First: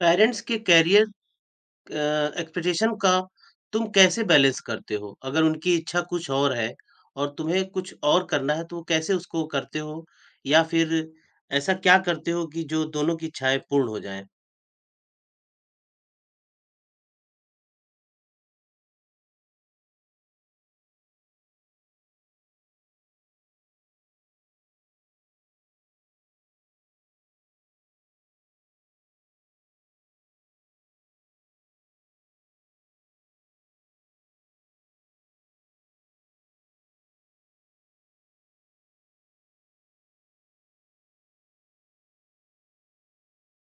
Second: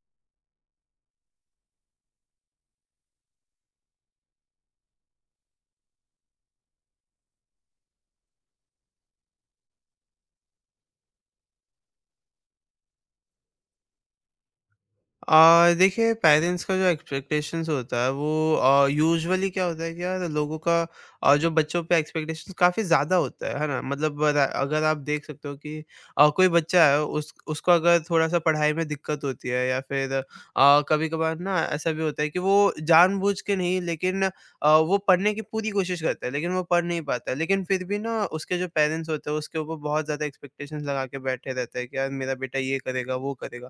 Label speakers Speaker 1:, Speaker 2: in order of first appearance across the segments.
Speaker 1: Parents के career अ, expectation का तुम कैसे बैलेंस करते हो? अगर उनकी इच्छा कुछ और है और तुम्हें कुछ और करना है, तो वो कैसे उसको करते हो? या फिर ऐसा क्या करते हो कि जो दोनों की इच्छाएँ पूर्ण हो जाएँ?
Speaker 2: देखिए पेरेंट्स का जो एक्सपेक्टेशंस होता है वो यूजुअली क्या होता है कि यार लोगों का जो बच्चों पे एक्सपेक्टेशंस काफ़ी ज़्यादा होता है ना? मतलब अर अगर आप देख सकते हो कि कोई बच्चा है, उस उसको अगर थोड़ा-सा पढ़ाई में दिक्कत होती है या फिर कभी-कभार ना ऐसा भी होता है कि वो जानबूझ के नहीं, लेकिन वो पढ़ने की पूरी कोशिश करता है, लेकिन वो पढ़ नहीं पाता है। लेकिन फिर भी ना उसके जो पेरेंट्स होते हैं, उसके ऊपर बहुत ज़्यादा एक्सपेक्टेशंस लगा के बैठे रहते हैं कि यार मेरा बेटा ये करेगा, वो करेगा।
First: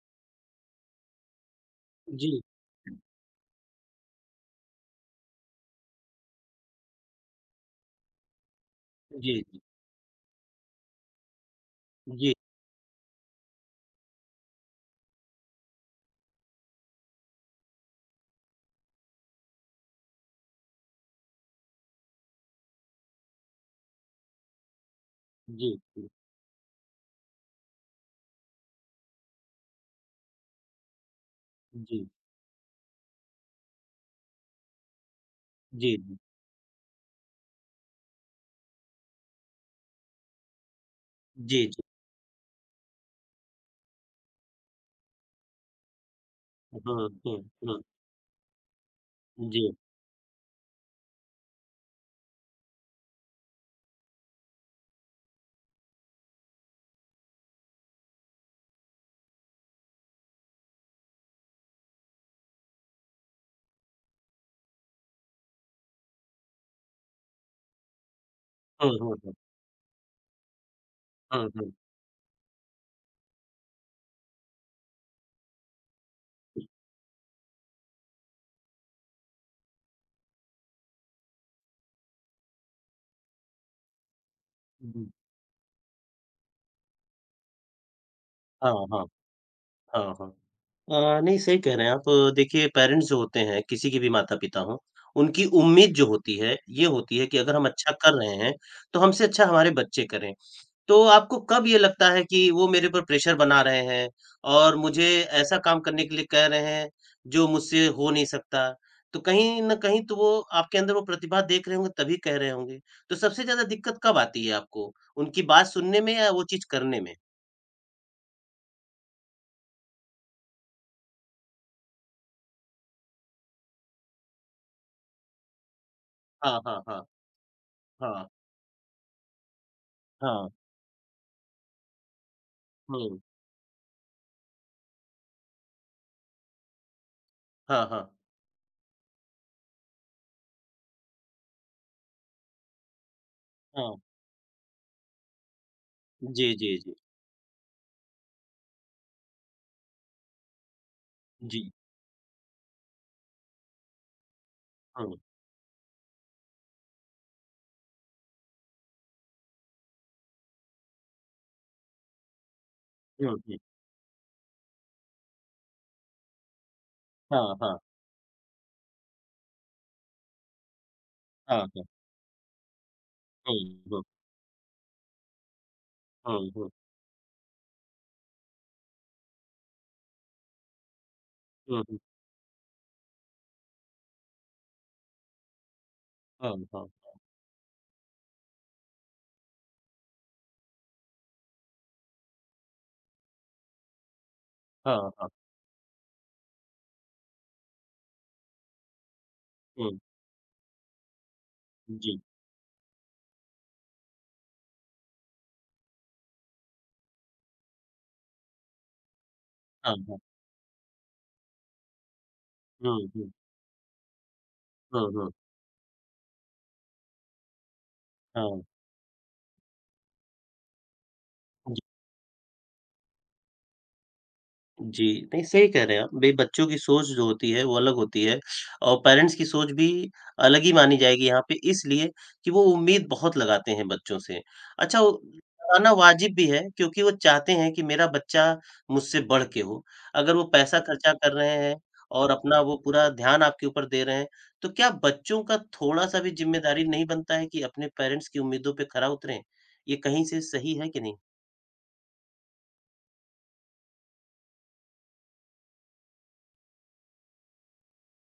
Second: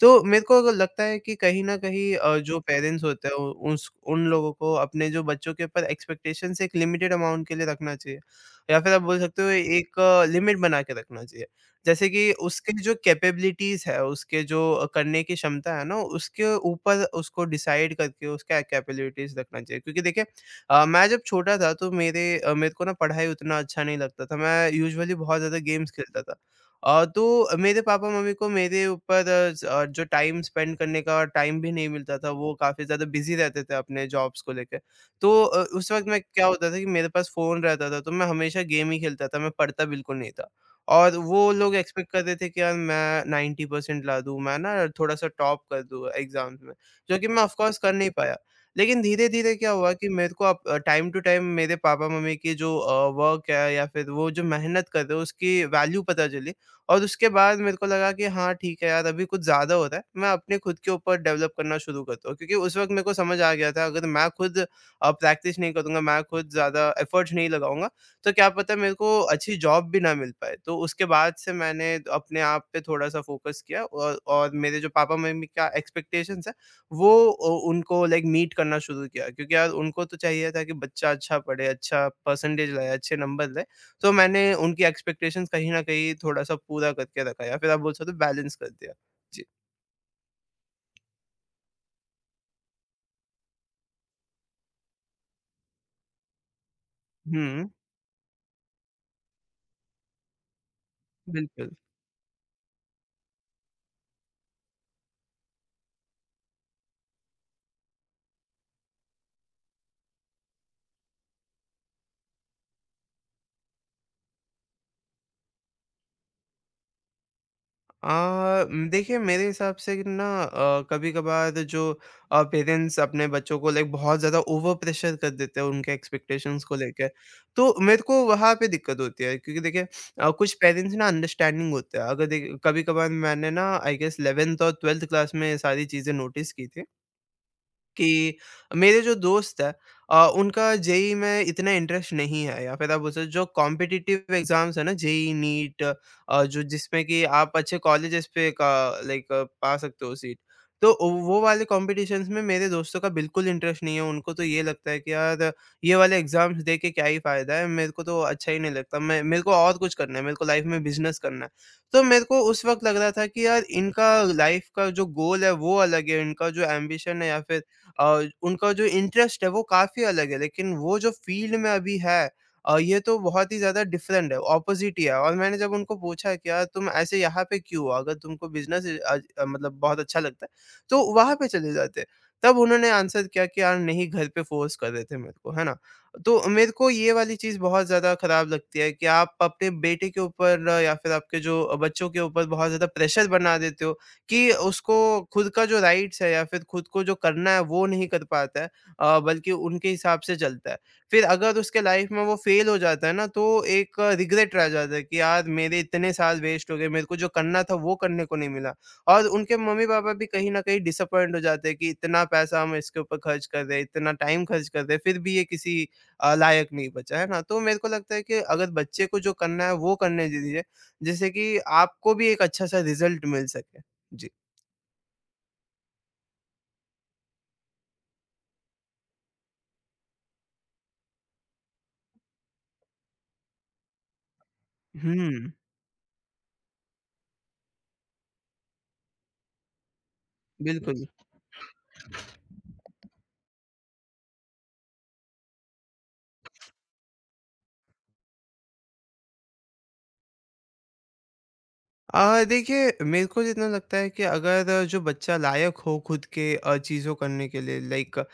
Speaker 2: तो मेरे को अगर लगता है कि कहीं न कहीं
Speaker 1: जी,
Speaker 2: जो पेरेंट्स होते हैं, उ- उस उन लोगों को अपने जो बच्चों के ऊपर एक्सपेक्टेशंस एक लिमिटेड अमाउंट के लिए रखना चाहिए। या फिर आप बोल सकते
Speaker 1: जी,
Speaker 2: हो
Speaker 1: जी,
Speaker 2: एक लिमिट बना के रखना चाहिए। जैसे कि
Speaker 1: जी,
Speaker 2: उसके जो कैपेबिलिटीज़ है, उसके जो करने की क्षमता है ना, उसके ऊपर उसको डिसाइड करके उसका कैपेबिलिटीज़ रखना चाहिए। क्योंकि देखिए मैं जब छोटा था, तो मेरे को ना पढ़ाई उतना अच्छा नहीं लगता था। मैं यूजुअली बहुत ज़्यादा
Speaker 1: जी,
Speaker 2: गेम्स
Speaker 1: जी,
Speaker 2: खेलता था। तो मेरे पापा-मम्मी को मेरे ऊपर जो टाइम स्पेंड करने का टाइम भी नहीं
Speaker 1: जी,
Speaker 2: मिलता था, वो काफ़ी ज़्यादा बिज़ी रहते थे अपने जॉब्स को लेके। तो उस
Speaker 1: जी,
Speaker 2: वक़्त
Speaker 1: जी,
Speaker 2: मैं क्या होता था कि मेरे पास फ़ोन रहता था, तो मैं हमेशा गेम ही खेलता था, मैं पढ़ता बिल्कुल नहीं था। और वो
Speaker 1: जी,
Speaker 2: लोग
Speaker 1: जी।
Speaker 2: एक्सपेक्ट कर रहे थे कि यार मैं 90% ला दूँ, मैं ना थोड़ा-सा टॉप कर दूँ एग्ज़ाम्स में,
Speaker 1: हाँ,
Speaker 2: जो कि
Speaker 1: हाँ,
Speaker 2: मैं ऑफ़ कोर्स
Speaker 1: हाँ,
Speaker 2: कर नहीं पाया। लेकिन धीरे-धीरे
Speaker 1: जी।
Speaker 2: क्या हुआ कि मेरे को अब टाइम टू टाइम मेरे पापा-मम्मी की जो वर्क है या फिर वो जो मेहनत कर रहे हैं, उसकी वैल्यू पता चली। और उसके बाद मेरे को लगा कि हाँ ठीक है यार, अभी कुछ ज़्यादा हो रहा है। मैं अपने खुद के ऊपर डेवलप करना शुरू करता हूँ, क्योंकि उस वक़्त मेरे को समझ आ गया था अगर मैं खुद प्रैक्टिस नहीं करूँगा, मैं खुद ज़्यादा एफ़र्ट्स नहीं लगाऊँगा, तो क्या पता
Speaker 1: हाँ,
Speaker 2: मेरे
Speaker 1: हाँ,
Speaker 2: को
Speaker 1: हाँ,
Speaker 2: अच्छी जॉब भी ना मिल पाए। तो उसके बाद
Speaker 1: हाँ,
Speaker 2: से
Speaker 1: हाँ।
Speaker 2: मैंने अपने आप पे थोड़ा-सा फ़ोकस किया और मेरे जो पापा-मम्मी का एक्सपेक्टेशंस है
Speaker 1: जी,
Speaker 2: वो उनको लाइक मीट करना शुरू किया, क्योंकि यार उनको तो चाहिए था कि बच्चा अच्छा पढ़े, अच्छा परसेंटेज लाए, अच्छे नंबर लाए। तो मैंने उनकी एक्सपेक्टेशंस कहीं न कहीं थोड़ा-सा पूरा करके रखा या फिर आप बोल सकते हो बैलेंस कर
Speaker 1: हाँ,
Speaker 2: दिया।
Speaker 1: हाँ।
Speaker 2: जी।
Speaker 1: हाँ, हाँ। नहीं सही कह रहे हैं आप। देखिए पेरेंट्स जो होते हैं, किसी के भी माता-पिता हों, उनकी उम्मीद जो होती है, ये होती है कि अगर हम
Speaker 2: हुँ,
Speaker 1: अच्छा कर रहे हैं, तो हमसे अच्छा हमारे बच्चे करें। तो आपको कब
Speaker 2: बिल्कुल।
Speaker 1: ये लगता है कि वो मेरे ऊपर प्रेशर बना रहे हैं और मुझे ऐसा काम करने के लिए कह रहे हैं, जो मुझसे हो नहीं सकता? तो कहीं न कहीं तो वो आपके अंदर वो प्रतिभा देख रहे होंगे तभी कह रहे होंगे। तो सबसे ज़्यादा दिक्कत कब आती है आपको? उनकी बात सुनने में या वो चीज़ करने में?
Speaker 2: अ, देखिए मेरे हिसाब से कि ना कभी-कभार जो पेरेंट्स अपने बच्चों को लाइक बहुत ज़्यादा ओवर प्रेशर कर देते हैं उनके
Speaker 1: हाँ,
Speaker 2: एक्सपेक्टेशंस को
Speaker 1: हाँ, हाँ।
Speaker 2: लेके, तो मेरे को
Speaker 1: हाँ,
Speaker 2: वहाँ पे दिक्कत होती है, क्योंकि देखिए कुछ
Speaker 1: हाँ।
Speaker 2: पेरेंट्स ना अंडरस्टैंडिंग होते हैं। अगर देखिए कभी-कभार
Speaker 1: हुँ।
Speaker 2: मैंने ना आई गेस 11th और 12th क्लास में ये सारी चीज़ें नोटिस की थी।
Speaker 1: हाँ, हाँ।
Speaker 2: कि मेरे जो दोस्त हैं उनका जेईई में इतना इंटरेस्ट नहीं है या फिर आप बोल सकते हो जो
Speaker 1: हाँ।
Speaker 2: कॉम्पिटिटिव एग्जाम्स है ना, जेईई नीट
Speaker 1: जी,
Speaker 2: जो
Speaker 1: जी, जी।
Speaker 2: जिसमें कि आप अच्छे कॉलेजेस पे का लाइक पा सकते हो सीट, तो वो
Speaker 1: जी।
Speaker 2: वाले कॉम्पिटिशन्स में मेरे दोस्तों का बिल्कुल इंटरेस्ट नहीं है। उनको तो ये लगता है कि
Speaker 1: हुँ,
Speaker 2: यार ये वाले एग्जाम्स दे के क्या ही फायदा है। मेरे को तो अच्छा ही नहीं लगता, मैं मेरे को और कुछ करना है, मेरे को लाइफ में बिजनेस करना है। तो मेरे को उस वक्त लग रहा था
Speaker 1: हुँ,
Speaker 2: कि
Speaker 1: हुँ।
Speaker 2: यार इनका लाइफ का जो गोल है वो अलग है, इनका जो एम्बिशन है या
Speaker 1: हाँ,
Speaker 2: फिर
Speaker 1: हाँ।
Speaker 2: उनका जो इंटरेस्ट है वो काफ़ी अलग है, लेकिन वो जो फ़ील्ड
Speaker 1: हाँ,
Speaker 2: में
Speaker 1: हाँ।
Speaker 2: अभी है ये तो बहुत ही
Speaker 1: हुँ,
Speaker 2: ज़्यादा
Speaker 1: हुँ।
Speaker 2: डिफरेंट है, ऑपोज़िट ही है। और मैंने जब उनको पूछा कि
Speaker 1: हुँ,
Speaker 2: यार
Speaker 1: हुँ।
Speaker 2: तुम ऐसे यहाँ पे क्यों हो? अगर तुमको बिज़नेस मतलब बहुत अच्छा लगता है, तो वहाँ पे चले
Speaker 1: हुँ, हुँ।
Speaker 2: जाते। तब उन्होंने आंसर किया कि यार नहीं, घर पे फ़ोर्स कर रहे थे मेरे को, है ना? तो
Speaker 1: हाँ,
Speaker 2: मेरे को
Speaker 1: हाँ।
Speaker 2: ये वाली चीज़ बहुत ज़्यादा ख़राब लगती है कि आप अपने बेटे के ऊपर या फिर आपके जो बच्चों के ऊपर बहुत ज़्यादा प्रेशर बना देते हो कि उसको
Speaker 1: हाँ, हाँ।
Speaker 2: खुद का जो राइट्स है या फिर खुद को जो करना है वो नहीं कर पाता है, बल्कि उनके
Speaker 1: हुँ।
Speaker 2: हिसाब से चलता है। फिर अगर उसके लाइफ
Speaker 1: जी।
Speaker 2: में वो फेल हो जाता है ना, तो एक रिग्रेट रह जाता है कि यार मेरे इतने साल वेस्ट हो गए, मेरे को जो करना था वो करने को नहीं मिला। और उनके
Speaker 1: हाँ,
Speaker 2: मम्मी-पापा
Speaker 1: हाँ।
Speaker 2: भी कहीं न कहीं डिसअपॉइंट हो जाते हैं कि इतना पैसा हम इसके
Speaker 1: हुँ,
Speaker 2: ऊपर
Speaker 1: हुँ।
Speaker 2: खर्च कर रहे हैं, इतना टाइम खर्च कर रहे हैं,
Speaker 1: हुँ,
Speaker 2: फिर
Speaker 1: हुँ।
Speaker 2: भी ये किसी लायक नहीं बचा, है ना? तो मेरे को लगता है कि
Speaker 1: हाँ।
Speaker 2: अगर बच्चे को जो करना है वो करने दीजिए, जिससे कि आपको भी एक अच्छा-सा रिज़ल्ट मिल सके। जी।
Speaker 1: जी, नहीं सही कह रहे हैं आप। भई बच्चों की सोच जो होती है वो अलग होती है और पेरेंट्स की सोच भी अलग ही मानी जाएगी यहाँ पे इसलिए कि वो उम्मीद बहुत लगाते हैं बच्चों से। अच्छा वो
Speaker 2: हुँ,
Speaker 1: लगाना वाजिब भी है क्योंकि वो चाहते हैं कि मेरा बच्चा मुझसे बढ़ के हो। अगर वो पैसा
Speaker 2: बिल्कुल।
Speaker 1: खर्चा कर रहे हैं और अपना वो पूरा ध्यान आपके ऊपर दे रहे हैं, तो क्या बच्चों का थोड़ा-सा भी ज़िम्मेदारी नहीं बनता है कि अपने पेरेंट्स की उम्मीदों पे खरा उतरें? ये कहीं से सही है कि नहीं?
Speaker 2: देखिए मेरे को जितना लगता है कि अगर जो बच्चा लायक हो खुद के चीज़ों करने के लिए लाइक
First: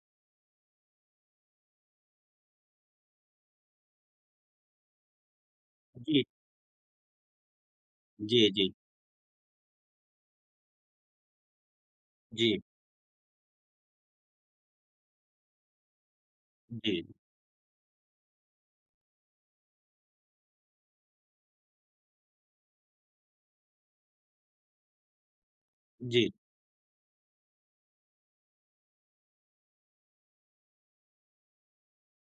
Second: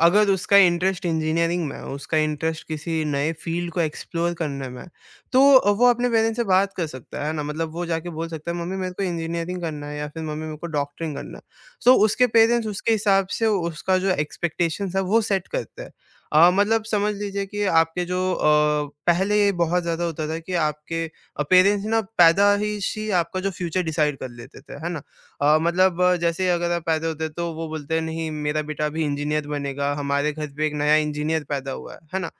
Speaker 2: अगर उसका इंटरेस्ट इंजीनियरिंग में है, उसका इंटरेस्ट किसी नए फ़ील्ड को एक्सप्लोर करने में है, तो वो अपने
Speaker 1: जी।
Speaker 2: पेरेंट्स से बात कर सकता है ना? मतलब वो जाके बोल सकता
Speaker 1: जी,
Speaker 2: है
Speaker 1: जी।
Speaker 2: मम्मी मेरे को इंजीनियरिंग करना है या फिर मम्मी मेरे को डॉक्टरिंग करना है। सो उसके
Speaker 1: जी,
Speaker 2: पेरेंट्स उसके हिसाब से उसका जो एक्सपेक्टेशंस है वो सेट करते हैं। मतलब
Speaker 1: जी,
Speaker 2: समझ लीजिए कि आपके जो पहले ये बहुत ज़्यादा होता था कि आपके पेरेंट्स ना पैदा ही सी आपका जो फ्यूचर डिसाइड कर लेते थे, है ना? मतलब
Speaker 1: जी।
Speaker 2: जैसे अगर आप पैदा होते, तो वो बोलते हैं नहीं, मेरा बेटा अभी इंजीनियर बनेगा, हमारे घर पे एक नया इंजीनियर पैदा हुआ है ना?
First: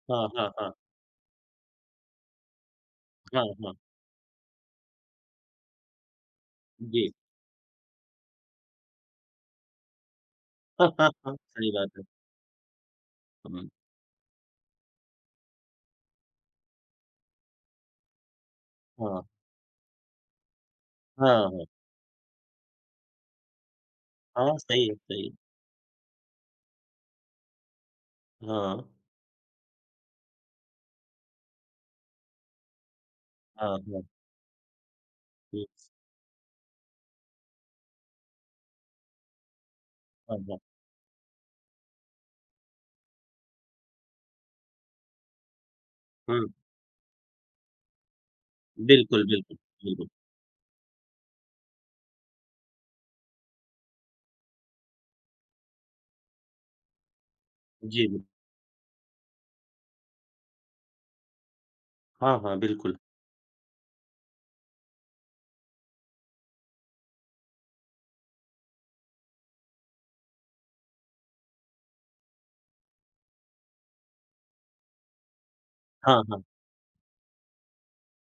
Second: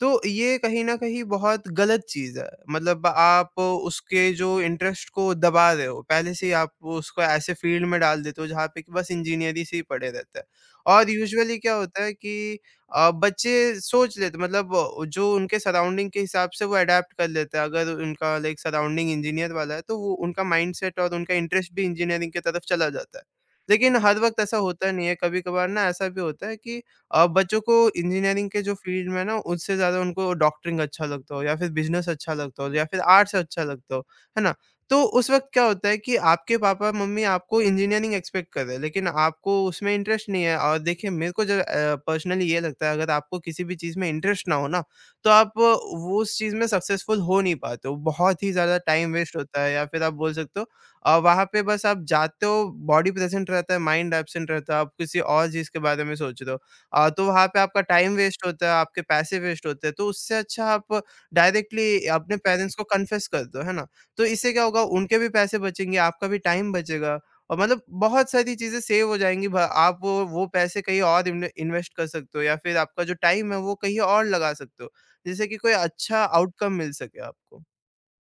Speaker 2: तो
Speaker 1: हाँ, हाँ,
Speaker 2: ये
Speaker 1: हाँ।
Speaker 2: कहीं न कहीं बहुत गलत चीज़ है, मतलब
Speaker 1: हाँ,
Speaker 2: आप
Speaker 1: हाँ।
Speaker 2: उसके जो इंटरेस्ट को दबा रहे हो, पहले से ही आप
Speaker 1: जी।
Speaker 2: उसको ऐसे फील्ड में डाल देते हो जहाँ पे कि बस इंजीनियर ही से ही पड़े रहते हैं।
Speaker 1: हाँ,
Speaker 2: और
Speaker 1: हाँ, हाँ।
Speaker 2: यूजुअली
Speaker 1: सही
Speaker 2: क्या
Speaker 1: बात है।
Speaker 2: होता है कि बच्चे
Speaker 1: हुँ।
Speaker 2: सोच लेते, मतलब जो उनके सराउंडिंग के हिसाब से वो अडैप्ट कर लेते हैं। अगर उनका लाइक सराउंडिंग
Speaker 1: हाँ।
Speaker 2: इंजीनियर वाला है, तो वो उनका माइंडसेट और उनका
Speaker 1: हाँ,
Speaker 2: इंटरेस्ट
Speaker 1: हाँ।
Speaker 2: भी इंजीनियरिंग की तरफ चला जाता है। लेकिन हर वक़्त ऐसा
Speaker 1: हाँ, सही
Speaker 2: होता
Speaker 1: है,
Speaker 2: नहीं है,
Speaker 1: सही है।
Speaker 2: कभी-कभार ना ऐसा भी होता है कि बच्चों को इंजीनियरिंग के जो
Speaker 1: हाँ।
Speaker 2: फ़ील्ड में ना उससे ज़्यादा उनको डॉक्टरिंग अच्छा लगता हो या फिर बिज़नेस अच्छा लगता हो या फिर आर्ट्स अच्छा
Speaker 1: हाँ,
Speaker 2: लगता
Speaker 1: हाँ।
Speaker 2: हो, है ना? तो उस वक़्त क्या
Speaker 1: जी।
Speaker 2: होता है कि आपके पापा-मम्मी आपको इंजीनियरिंग एक्सपेक्ट कर रहे हैं, लेकिन आपको उसमें इंटरेस्ट
Speaker 1: हाँ,
Speaker 2: नहीं है।
Speaker 1: हाँ।
Speaker 2: और देखिए मेरे को जो पर्सनली ये लगता है अगर आपको किसी भी चीज़ में इंटरेस्ट ना हो ना, तो आप वो उस
Speaker 1: हुँ।
Speaker 2: चीज़ में सक्सेसफुल हो नहीं पाते हो। बहुत ही ज़्यादा टाइम
Speaker 1: बिल्कुल,
Speaker 2: वेस्ट
Speaker 1: बिल्कुल,
Speaker 2: होता है या फिर
Speaker 1: बिल्कुल।
Speaker 2: आप बोल सकते हो वहाँ पे बस आप जाते हो, बॉडी प्रेज़ेंट रहता है, माइंड एब्सेंट रहता है, आप किसी और चीज़ के बारे में सोच रहे हो। तो वहाँ पे आपका
Speaker 1: जी,
Speaker 2: टाइम
Speaker 1: बिल
Speaker 2: वेस्ट होता है, आपके पैसे वेस्ट होते हैं, तो उससे अच्छा आप डायरेक्टली अपने
Speaker 1: हाँ, हाँ,
Speaker 2: पेरेंट्स को
Speaker 1: बिल्कुल।
Speaker 2: कन्फेस कर दो, है ना? तो इससे क्या होगा, उनके भी पैसे बचेंगे, आपका भी टाइम बचेगा और मतलब बहुत सारी चीज़ें सेव हो जाएँगी। भ आप वो पैसे कहीं और इन्वेस्ट कर सकते हो या फिर आपका जो टाइम है वो कहीं और लगा सकते हो, जिससे कि कोई अच्छा
Speaker 1: हाँ, हाँ।
Speaker 2: आउटकम मिल सके आपको।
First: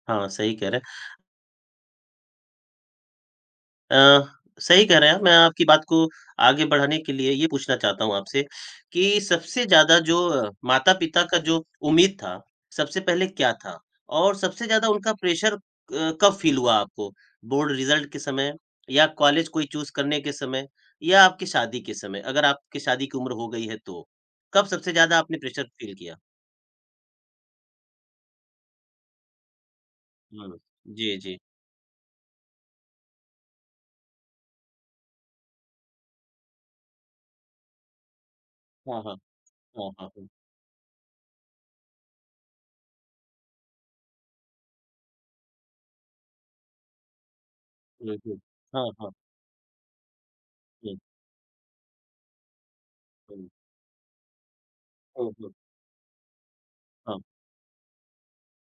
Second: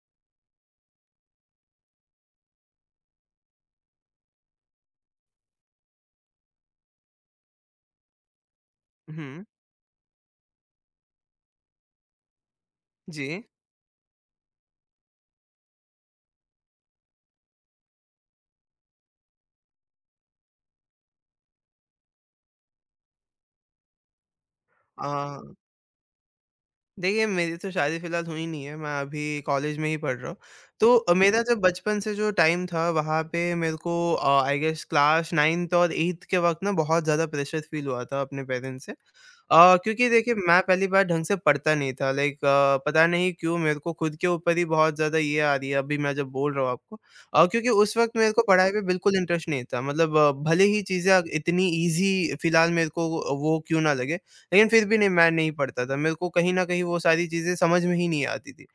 Speaker 1: हाँ, सही कह रहे हैं। अ, सही कह रहे हैं आप। मैं आपकी बात को आगे बढ़ाने के लिए ये पूछना चाहता हूँ आपसे कि
Speaker 2: हुँ,
Speaker 1: सबसे ज़्यादा जो माता-पिता का जो उम्मीद था, सबसे पहले
Speaker 2: जी।
Speaker 1: क्या था? और सबसे ज़्यादा उनका प्रेशर कब फ़ील हुआ आपको? बोर्ड रिज़ल्ट के समय या कॉलेज कोई चूज़ करने के समय या आपकी शादी के समय? अगर आपकी शादी की उम्र हो गई है तो, कब सबसे
Speaker 2: अ,
Speaker 1: ज़्यादा आपने प्रेशर फ़ील किया?
Speaker 2: देखिए मेरी तो शादी फिलहाल हुई नहीं है, मैं अभी कॉलेज में ही पढ़ रहा हूँ।
Speaker 1: हुँ।
Speaker 2: तो
Speaker 1: जी, जी।
Speaker 2: मेरा जब बचपन से जो टाइम था वहाँ पे मेरे को आई गेस क्लास 9th और 8th के वक़्त ना बहुत ज़्यादा प्रेशर फ़ील हुआ था अपने पेरेंट्स से।
Speaker 1: हाँ, हाँ। हाँ,
Speaker 2: क्योंकि
Speaker 1: हाँ, हुँ।
Speaker 2: देखिए मैं पहली बार ढंग से पढ़ता नहीं था लाइक पता नहीं क्यों मेरे को खुद के ऊपर ही बहुत ज़्यादा ये आ रही है अभी मैं जब बोल रहा हूँ आपको क्योंकि उस
Speaker 1: हुँ,
Speaker 2: वक़्त मेरे
Speaker 1: हुँ।
Speaker 2: को पढ़ाई में
Speaker 1: हाँ, हाँ।
Speaker 2: बिल्कुल इंटरेस्ट नहीं था। मतलब भले ही
Speaker 1: हुँ,
Speaker 2: चीज़ें इतनी ईज़ी फ़िलहाल मेरे को
Speaker 1: हुँ।
Speaker 2: वो क्यों ना लगे, लेकिन फिर भी नहीं, मैं
Speaker 1: हुँ,
Speaker 2: नहीं
Speaker 1: हुँ।
Speaker 2: पढ़ता था, मेरे को कहीं न कहीं वो
Speaker 1: हाँ।
Speaker 2: सारी चीज़ें समझ में ही नहीं आती थी।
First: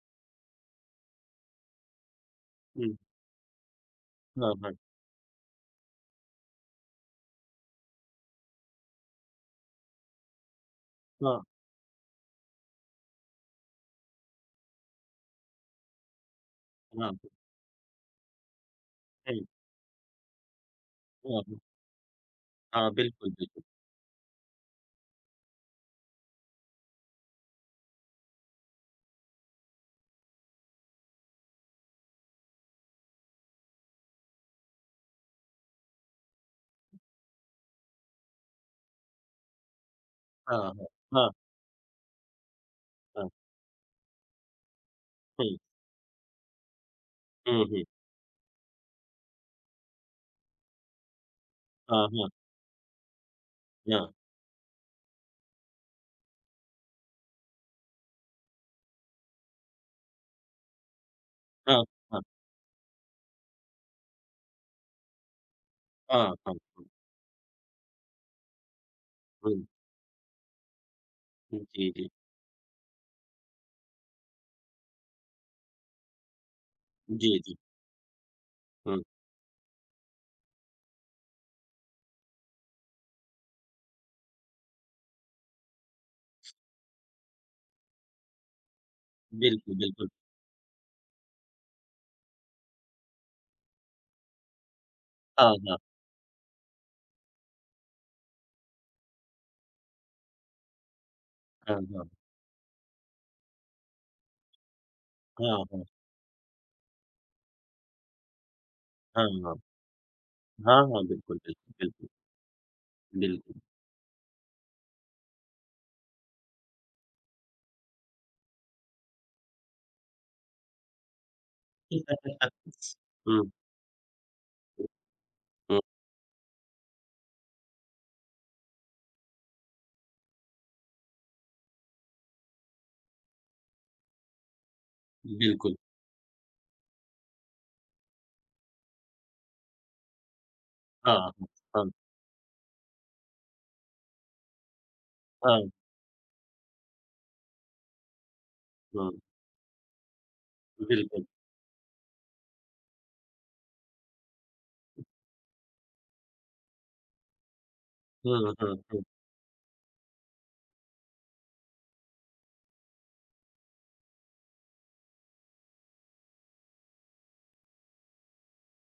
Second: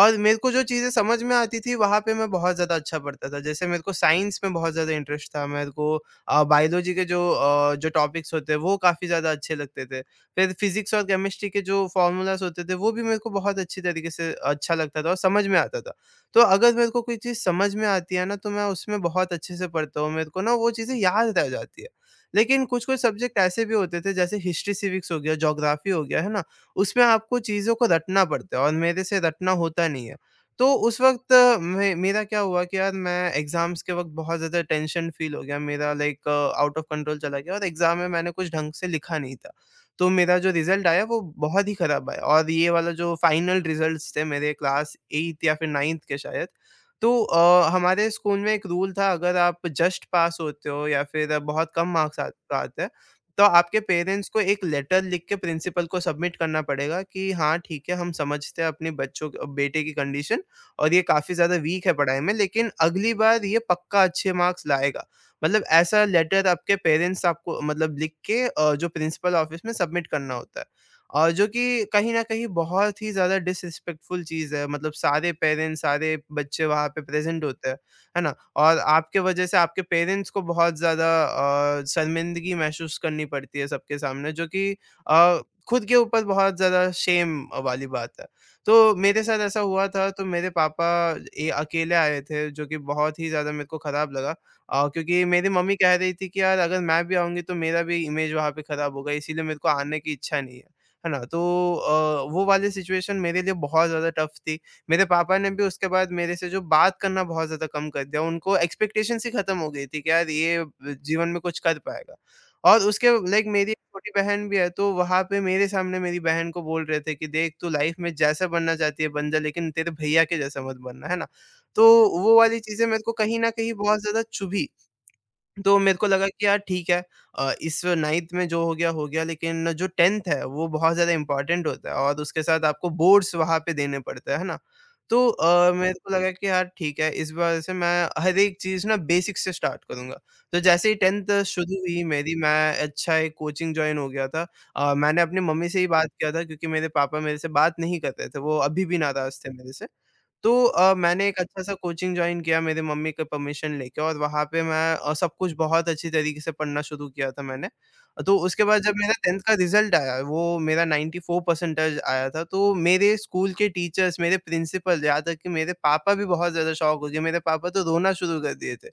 Speaker 2: और मेरे को जो चीज़ें समझ में आती थी वहाँ पे मैं बहुत ज़्यादा
Speaker 1: हुँ।
Speaker 2: अच्छा पढ़ता था। जैसे मेरे को साइंस में
Speaker 1: हाँ,
Speaker 2: बहुत
Speaker 1: हाँ।
Speaker 2: ज़्यादा इंटरेस्ट था, मेरे को बायोलॉजी के जो जो टॉपिक्स होते हैं वो काफ़ी ज़्यादा अच्छे लगते थे। फिर फिज़िक्स और
Speaker 1: हाँ।
Speaker 2: केमिस्ट्री के जो फ़ॉर्मूलाज़ होते थे, वो भी मेरे को बहुत अच्छी तरीके से अच्छा लगता था और समझ में आता था। तो अगर मेरे को
Speaker 1: हाँ,
Speaker 2: कोई चीज़ समझ में आती है ना, तो मैं उसमें बहुत
Speaker 1: हुँ,
Speaker 2: अच्छे से पढ़ता हूँ, मेरे को ना वो चीज़ें याद
Speaker 1: हाँ,
Speaker 2: रह
Speaker 1: हाँ,
Speaker 2: जाती है। लेकिन
Speaker 1: हाँ,
Speaker 2: कुछ-कुछ
Speaker 1: बिल्कुल,
Speaker 2: सब्जेक्ट
Speaker 1: बिल्कुल।
Speaker 2: ऐसे भी होते थे जैसे हिस्ट्री, सिविक्स हो गया, ज्योग्राफ़ी हो गया, है ना? उसमें आपको चीज़ों को रटना पड़ता है और मेरे से रटना होता नहीं है। तो उस वक़्त मे मेरा क्या हुआ कि यार मैं एग्ज़ाम्स के वक़्त बहुत ज़्यादा टेंशन फ़ील हो गया, मेरा लाइक आउट ऑफ़ कंट्रोल चला गया और एग्ज़ाम में मैंने कुछ ढंग से लिखा नहीं था। तो मेरा जो
Speaker 1: हाँ, हाँ,
Speaker 2: रिज़ल्ट आया वो
Speaker 1: हाँ,
Speaker 2: बहुत ही ख़राब आया, और ये वाला जो
Speaker 1: हाँ,
Speaker 2: फाइनल रिज़ल्ट्स थे मेरे क्लास 8
Speaker 1: हुँ,
Speaker 2: या फिर 9th के शायद। तो
Speaker 1: हुँ, हुँ,
Speaker 2: हमारे स्कूल में एक रूल था, अगर आप जस्ट पास होते हो या फिर बहुत कम
Speaker 1: हाँ,
Speaker 2: मार्क्स आ
Speaker 1: हाँ,
Speaker 2: आते हैं, तो आपके पेरेंट्स को एक लेटर लिख के प्रिंसिपल को सबमिट करना पड़ेगा कि हाँ, ठीक है, हम समझते हैं अपने बच्चों क बेटे की कंडीशन और ये काफ़ी ज़्यादा
Speaker 1: हाँ,
Speaker 2: वीक है पढ़ाई
Speaker 1: हाँ,
Speaker 2: में, लेकिन अगली बार ये पक्का अच्छे मार्क्स लाएगा। मतलब ऐसा
Speaker 1: हाँ,
Speaker 2: लेटर
Speaker 1: हाँ,
Speaker 2: आपके
Speaker 1: हाँ,
Speaker 2: पेरेंट्स आपको मतलब लिख के जो प्रिंसिपल
Speaker 1: हुँ,
Speaker 2: ऑफिस में सबमिट करना होता है। और जो
Speaker 1: हुँ,
Speaker 2: कि
Speaker 1: जी, जी,
Speaker 2: कहीं न कहीं बहुत ही ज़्यादा डिसरिस्पेक्टफुल चीज़ है, मतलब सारे पेरेंट्स, सारे बच्चे वहाँ पे
Speaker 1: जी,
Speaker 2: प्रेज़ेंट
Speaker 1: जी,
Speaker 2: होते हैं, है ना? और
Speaker 1: हुँ,
Speaker 2: आपके वजह से आपके पेरेंट्स को बहुत ज़्यादा शर्मिंदगी महसूस करनी पड़ती है सबके सामने, जो कि अ, खुद के ऊपर बहुत ज़्यादा शेम वाली बात है। तो मेरे साथ ऐसा
Speaker 1: बिल्कुल,
Speaker 2: हुआ था,
Speaker 1: बिल्कुल,
Speaker 2: तो मेरे पापा ये अकेले आए थे, जो कि बहुत ही ज़्यादा मेरे को ख़राब लगा, क्योंकि मेरी
Speaker 1: हाँ,
Speaker 2: मम्मी
Speaker 1: हाँ,
Speaker 2: कह रही थी कि यार अगर मैं भी आऊँगी तो मेरा भी इमेज वहाँ पे ख़राब होगा, इसीलिए मेरे को आने की इच्छा नहीं है। है ना? तो
Speaker 1: हाँ, हाँ,
Speaker 2: वो वाली सिचुएशन मेरे लिए बहुत ज़्यादा टफ़ थी। मेरे पापा ने भी
Speaker 1: हाँ, हाँ,
Speaker 2: उसके बाद मेरे से जो बात करना बहुत ज़्यादा कम कर दिया। उनको
Speaker 1: हाँ,
Speaker 2: एक्सपेक्टेशंस ही ख़त्म
Speaker 1: हाँ,
Speaker 2: हो गई थी कि यार ये
Speaker 1: हाँ, हाँ,
Speaker 2: जीवन
Speaker 1: बिल्कुल,
Speaker 2: में कुछ
Speaker 1: बिल्कुल,
Speaker 2: कर
Speaker 1: बिल्कुल,
Speaker 2: पाएगा। और उसके लाइक
Speaker 1: बिल्कुल।
Speaker 2: मेरी एक छोटी बहन भी है, तो वहाँ पे मेरे सामने मेरी बहन को बोल रहे थे कि देख, तू लाइफ़ में जैसा बनना चाहती है बन जा, लेकिन तेरे भैया के जैसा मत बनना। है ना? तो वो वाली चीज़ें मेरे को कहीं न
Speaker 1: हुँ,
Speaker 2: कहीं बहुत ज़्यादा चुभी।
Speaker 1: हुँ,
Speaker 2: तो
Speaker 1: हुँ,
Speaker 2: मेरे को लगा कि यार ठीक है, इस 9th में जो हो गया हो गया, लेकिन जो 10th है वो बहुत ज़्यादा इम्पोर्टेंट होता है और उसके साथ आपको बोर्ड्स वहाँ पे देने पड़ते हैं, है ना? तो
Speaker 1: बिल्कुल,
Speaker 2: मेरे को लगा कि यार ठीक है, इस बार से मैं हर एक चीज़ ना बेसिक से स्टार्ट करूँगा। तो जैसे ही
Speaker 1: हाँ,
Speaker 2: 10th
Speaker 1: हाँ,
Speaker 2: शुरू
Speaker 1: हाँ,
Speaker 2: हुई मेरी, मैं अच्छा एक कोचिंग जॉइन हो गया था। मैंने अपनी
Speaker 1: हाँ,
Speaker 2: मम्मी से ही बात किया था, क्योंकि मेरे पापा मेरे से बात नहीं कर रहे थे, वो अभी भी
Speaker 1: हाँ,
Speaker 2: नाराज़ थे मेरे से। तो
Speaker 1: बिल्कुल,
Speaker 2: मैंने एक अच्छा-सा कोचिंग जॉइन किया मेरे मम्मी के परमिशन लेके, और वहाँ पे मैं सब कुछ बहुत अच्छी तरीके से पढ़ना शुरू किया था मैंने। तो
Speaker 1: हुँ,
Speaker 2: उसके
Speaker 1: हुँ,
Speaker 2: बाद जब
Speaker 1: हुँ,
Speaker 2: मेरा 10th का रिज़ल्ट आया, वो मेरा 94% आया था, तो मेरे स्कूल के टीचर्स, मेरे प्रिंसिपल, यहाँ तक कि मेरे पापा भी बहुत ज़्यादा शॉक हो गए। मेरे पापा तो रोना शुरू कर दिए थे,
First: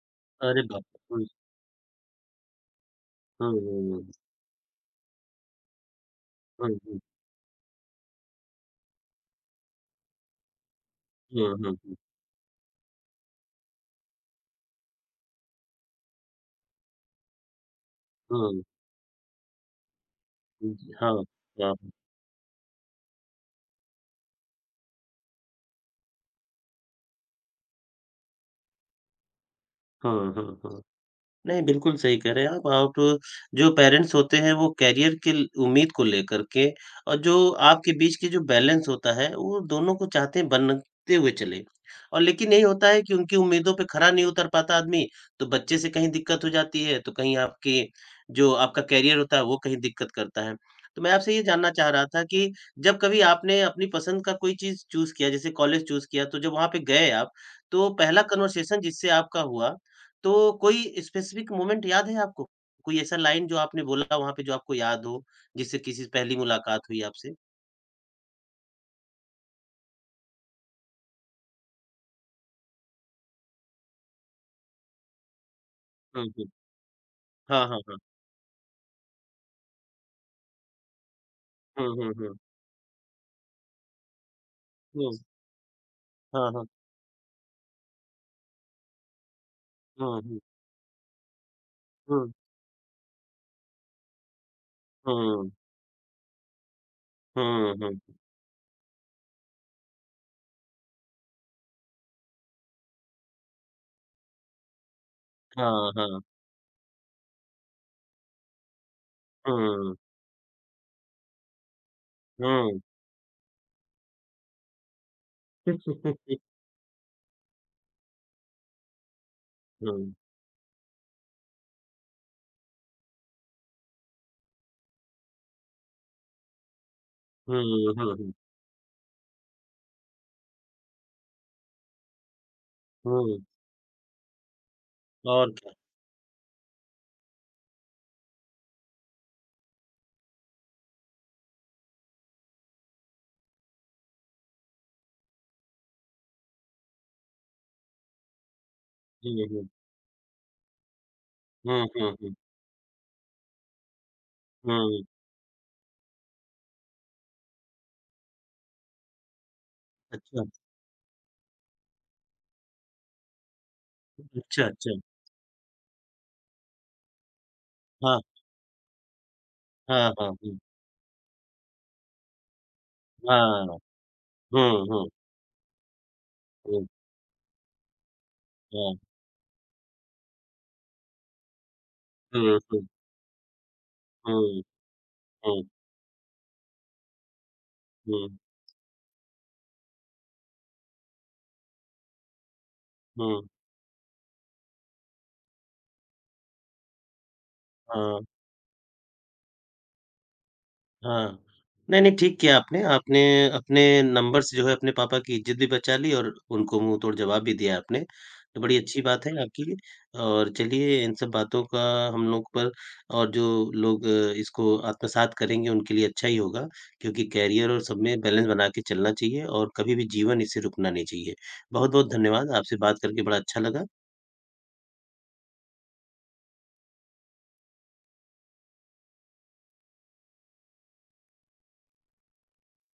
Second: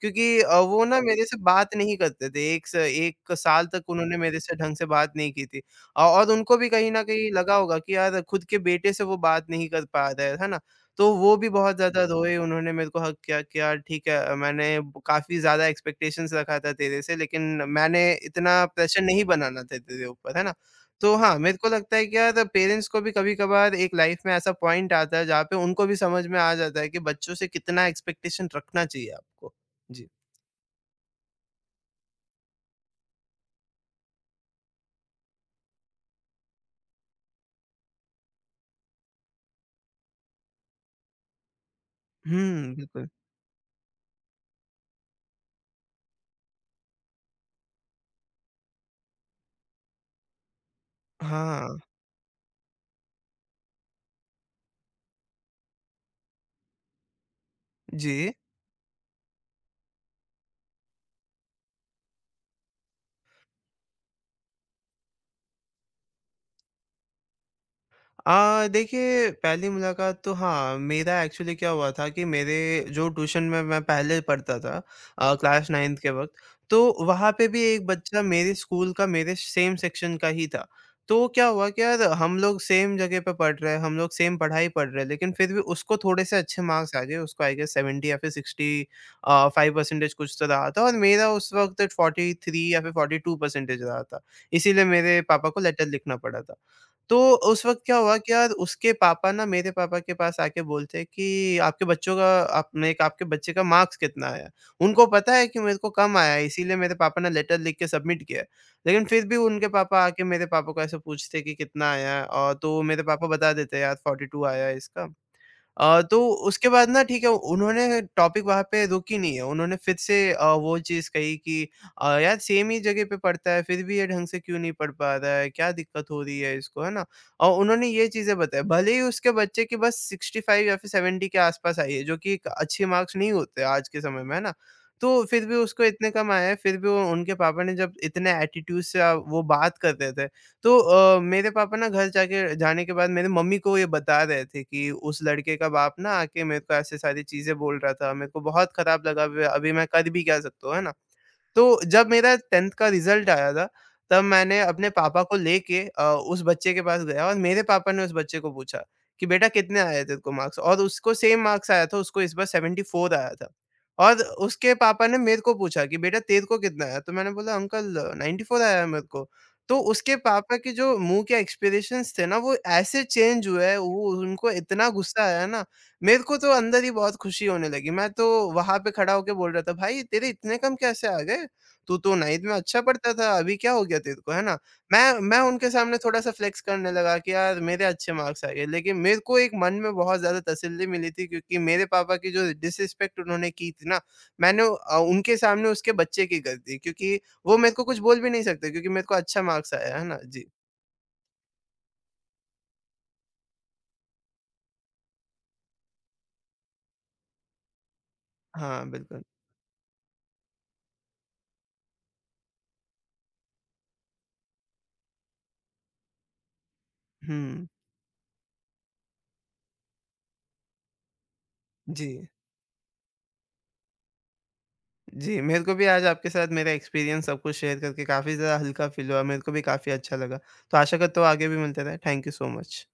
Speaker 2: क्योंकि
Speaker 1: अरे
Speaker 2: वो
Speaker 1: बाप
Speaker 2: ना मेरे
Speaker 1: रे!
Speaker 2: से बात नहीं करते थे, एक स 1
Speaker 1: हुँ,
Speaker 2: साल तक
Speaker 1: हुँ, हुँ,
Speaker 2: उन्होंने मेरे से ढंग से बात नहीं की थी। और उनको भी
Speaker 1: हुँ,
Speaker 2: कहीं
Speaker 1: हुँ,
Speaker 2: न कहीं लगा होगा कि यार खुद के बेटे से वो बात नहीं कर पा रहा है ना? तो वो भी
Speaker 1: हुँ,
Speaker 2: बहुत
Speaker 1: हुँ, हुँ,
Speaker 2: ज़्यादा रोए, उन्होंने मेरे को हग किया कि यार ठीक है, मैंने काफ़ी ज़्यादा एक्सपेक्टेशंस रखा था तेरे से, लेकिन मैंने
Speaker 1: हुँ,
Speaker 2: इतना प्रेशर नहीं बनाना था तेरे ऊपर, है ना?
Speaker 1: हुँ,
Speaker 2: तो
Speaker 1: हाँ,
Speaker 2: हाँ, मेरे को
Speaker 1: हाँ।
Speaker 2: लगता है कि यार पेरेंट्स को भी कभी-कभार एक लाइफ़ में ऐसा पॉइंट आता है जहाँ पे उनको भी समझ में आ जाता है कि बच्चों से कितना एक्सपेक्टेशन रखना चाहिए आपको। जी।
Speaker 1: हाँ, हाँ, हाँ। नहीं, बिल्कुल सही कह रहे हैं आप। आप जो पेरेंट्स होते हैं वो करियर के ल उम्मीद को लेकर के और जो आपके बीच की जो बैलेंस होता है वो दोनों को चाहते हैं बनते हुए चले। और लेकिन यही
Speaker 2: हुँ,
Speaker 1: होता है
Speaker 2: बिल्कुल।
Speaker 1: कि उनकी उम्मीदों पे खरा नहीं उतर पाता आदमी, तो बच्चे से कहीं दिक्कत हो जाती है, तो कहीं आपकी जो आपका करियर होता है वो कहीं दिक्कत करता है। तो मैं आपसे ये जानना
Speaker 2: हाँ,
Speaker 1: चाह रहा था कि जब कभी आपने अपनी पसंद का कोई चीज़ चूज़ किया जैसे कॉलेज चूज़ किया तो जब वहाँ पे गए आप, तो पहला
Speaker 2: जी।
Speaker 1: कन्वर्सेशन जिससे आपका हुआ तो कोई स्पेसिफिक मोमेंट याद है आपको? कोई ऐसा लाइन जो आपने बोला वहाँ पे जो आपको याद हो, जिससे किसी से पहली मुलाकात हुई आपसे?
Speaker 2: देखिए, पहली मुलाकात तो हाँ, मेरा एक्चुअली क्या हुआ था कि मेरे जो ट्यूशन में मैं पहले पढ़ता था क्लास 9th के
Speaker 1: हुँ,
Speaker 2: वक्त,
Speaker 1: हुँ।
Speaker 2: तो वहाँ पे भी
Speaker 1: हाँ, हाँ,
Speaker 2: एक
Speaker 1: हाँ।
Speaker 2: बच्चा मेरे स्कूल का मेरे सेम सेक्शन का ही था। तो क्या हुआ कि
Speaker 1: हुँ,
Speaker 2: यार
Speaker 1: हुँ,
Speaker 2: हम
Speaker 1: हुँ।
Speaker 2: लोग सेम जगह पे पढ़ रहे हैं, हम लोग सेम पढ़ाई पढ़ रहे हैं,
Speaker 1: हुँ।
Speaker 2: लेकिन फिर भी उसको थोड़े से
Speaker 1: हाँ,
Speaker 2: अच्छे
Speaker 1: हाँ।
Speaker 2: मार्क्स आ गए, उसको आई गेस 70 या फिर 65 परसेंटेज
Speaker 1: हुँ,
Speaker 2: कुछ
Speaker 1: हुँ।
Speaker 2: तो रहा था, और मेरा उस वक्त
Speaker 1: हुँ,
Speaker 2: 43 या फिर 42 परसेंटेज रहा था, इसीलिए मेरे पापा
Speaker 1: हुँ।
Speaker 2: को लेटर लिखना पड़ा था। तो उस
Speaker 1: हुँ,
Speaker 2: वक़्त क्या
Speaker 1: हुँ।
Speaker 2: हुआ कि यार उसके पापा ना मेरे पापा के पास आके बोलते हैं कि आपके बच्चों का आपने आपके बच्चे का मार्क्स कितना आया? उनको पता है कि मेरे को
Speaker 1: हाँ,
Speaker 2: कम
Speaker 1: हाँ।
Speaker 2: आया है, इसीलिए मेरे पापा ने लेटर लिख के सबमिट किया है। लेकिन फिर भी
Speaker 1: हुँ,
Speaker 2: उनके पापा
Speaker 1: हुँ।
Speaker 2: आके मेरे पापा को ऐसे पूछते कि कितना आया है? और
Speaker 1: हुँ।
Speaker 2: तो मेरे पापा बता देते हैं, यार 42 आया है इसका। तो उसके बाद ना, ठीक है, उन्होंने टॉपिक वहाँ पे रोकी नहीं है। उन्होंने फिर से वो चीज़ कही कि यार सेम ही जगह पे पढ़ता है, फिर भी ये ढंग से क्यों नहीं पढ़ पा रहा है? क्या दिक्कत हो रही है इसको, है ना?
Speaker 1: हुँ,
Speaker 2: और उन्होंने ये
Speaker 1: हुँ, हुँ।
Speaker 2: चीज़ें बताई। भले ही उसके बच्चे की बस 65 या फिर 70 के आस-पास आई है, जो कि एक अच्छे मार्क्स नहीं
Speaker 1: हुँ,
Speaker 2: होते आज के समय में, है ना? तो फिर
Speaker 1: और
Speaker 2: भी
Speaker 1: क्या।
Speaker 2: उसको इतने कम आए हैं, फिर भी वो उनके पापा ने जब इतने एटीट्यूड से वो बात कर रहे थे, तो मेरे पापा ना घर जाके जाने के बाद मेरे मम्मी को ये बता रहे थे कि उस लड़के का बाप ना आके मेरे को ऐसे सारी चीज़ें बोल रहा था, मेरे को बहुत खराब लगा, वे
Speaker 1: हुँ, हुँ।
Speaker 2: अभी मैं कर भी क्या सकता हूँ, है ना? तो
Speaker 1: हुँ,
Speaker 2: जब
Speaker 1: हुँ,
Speaker 2: मेरा
Speaker 1: हुँ।
Speaker 2: 10th का रिज़ल्ट आया था, तब मैंने अपने
Speaker 1: हुँ।
Speaker 2: पापा को लेके उस बच्चे के पास गया, और मेरे पापा ने उस बच्चे को पूछा कि, "बेटा कितने आए तेरे को
Speaker 1: अच्छा,
Speaker 2: मार्क्स?" और उसको सेम मार्क्स आया था, उसको इस बार 74 आया था। और
Speaker 1: अच्छा,
Speaker 2: उसके
Speaker 1: अच्छा।
Speaker 2: पापा ने मेरे को पूछा कि, "बेटा तेरे को कितना आया?" तो मैंने बोला, "अंकल
Speaker 1: हाँ,
Speaker 2: 94 आया है मेरे को।" तो
Speaker 1: हाँ,
Speaker 2: उसके
Speaker 1: हाँ।
Speaker 2: पापा
Speaker 1: हुँ।
Speaker 2: के जो मुँह के एक्सप्रेशंस थे ना, वो ऐसे चेंज हुए हैं,
Speaker 1: हाँ।
Speaker 2: वो उनको
Speaker 1: हुँ,
Speaker 2: इतना
Speaker 1: हुँ।
Speaker 2: गुस्सा आया ना, मेरे को तो अंदर
Speaker 1: हुँ,
Speaker 2: ही बहुत खुशी होने लगी। मैं तो वहाँ पे
Speaker 1: हाँ।
Speaker 2: खड़ा होके बोल रहा था, "भाई तेरे इतने कम कैसे आ गए? तू तो 9th में
Speaker 1: हुँ,
Speaker 2: अच्छा
Speaker 1: हुँ।
Speaker 2: पढ़ता था, अभी क्या हो गया तेरे को, है ना?"
Speaker 1: हुँ,
Speaker 2: मैं
Speaker 1: हुँ।
Speaker 2: उनके सामने थोड़ा-सा फ्लेक्स करने लगा कि यार मेरे अच्छे
Speaker 1: हुँ।
Speaker 2: मार्क्स आ गए, लेकिन मेरे को एक मन में बहुत ज़्यादा तसल्ली मिली थी, क्योंकि मेरे पापा की जो डिसरिस्पेक्ट
Speaker 1: हुँ,
Speaker 2: उन्होंने की थी ना, मैंने उनके सामने उसके बच्चे की कर दी, क्योंकि वो मेरे को कुछ बोल
Speaker 1: हाँ,
Speaker 2: भी नहीं सकते, क्योंकि मेरे को अच्छा मार्क्स आया, है ना? जी।
Speaker 1: हाँ। नहीं, नहीं ठीक किया आपने, आपने अपने नंबर से जो है अपने पापा की इज़्ज़त भी बचा ली और उनको मुँह तोड़ जवाब भी दिया आपने, तो बड़ी
Speaker 2: हाँ,
Speaker 1: अच्छी
Speaker 2: बिल्कुल।
Speaker 1: बात है आपकी और चलिए इन सब बातों का हम लोग पर और जो लोग इसको आत्मसात करेंगे उनके लिए अच्छा ही होगा, क्योंकि
Speaker 2: हुँ,
Speaker 1: करियर और सब में बैलेंस बना के चलना चाहिए और कभी भी जीवन इससे रुकना नहीं चाहिए।
Speaker 2: जी।
Speaker 1: बहुत-बहुत धन्यवाद, आपसे बात करके बड़ा अच्छा लगा।
Speaker 2: जी, मेरे को भी आज आपके साथ मेरा एक्सपीरियंस सब कुछ शेयर करके काफ़ी ज़्यादा हल्का फ़ील हुआ, मेरे को भी काफ़ी अच्छा लगा। तो आशा करता हूँ आगे भी मिलते रहें। Thank you so much.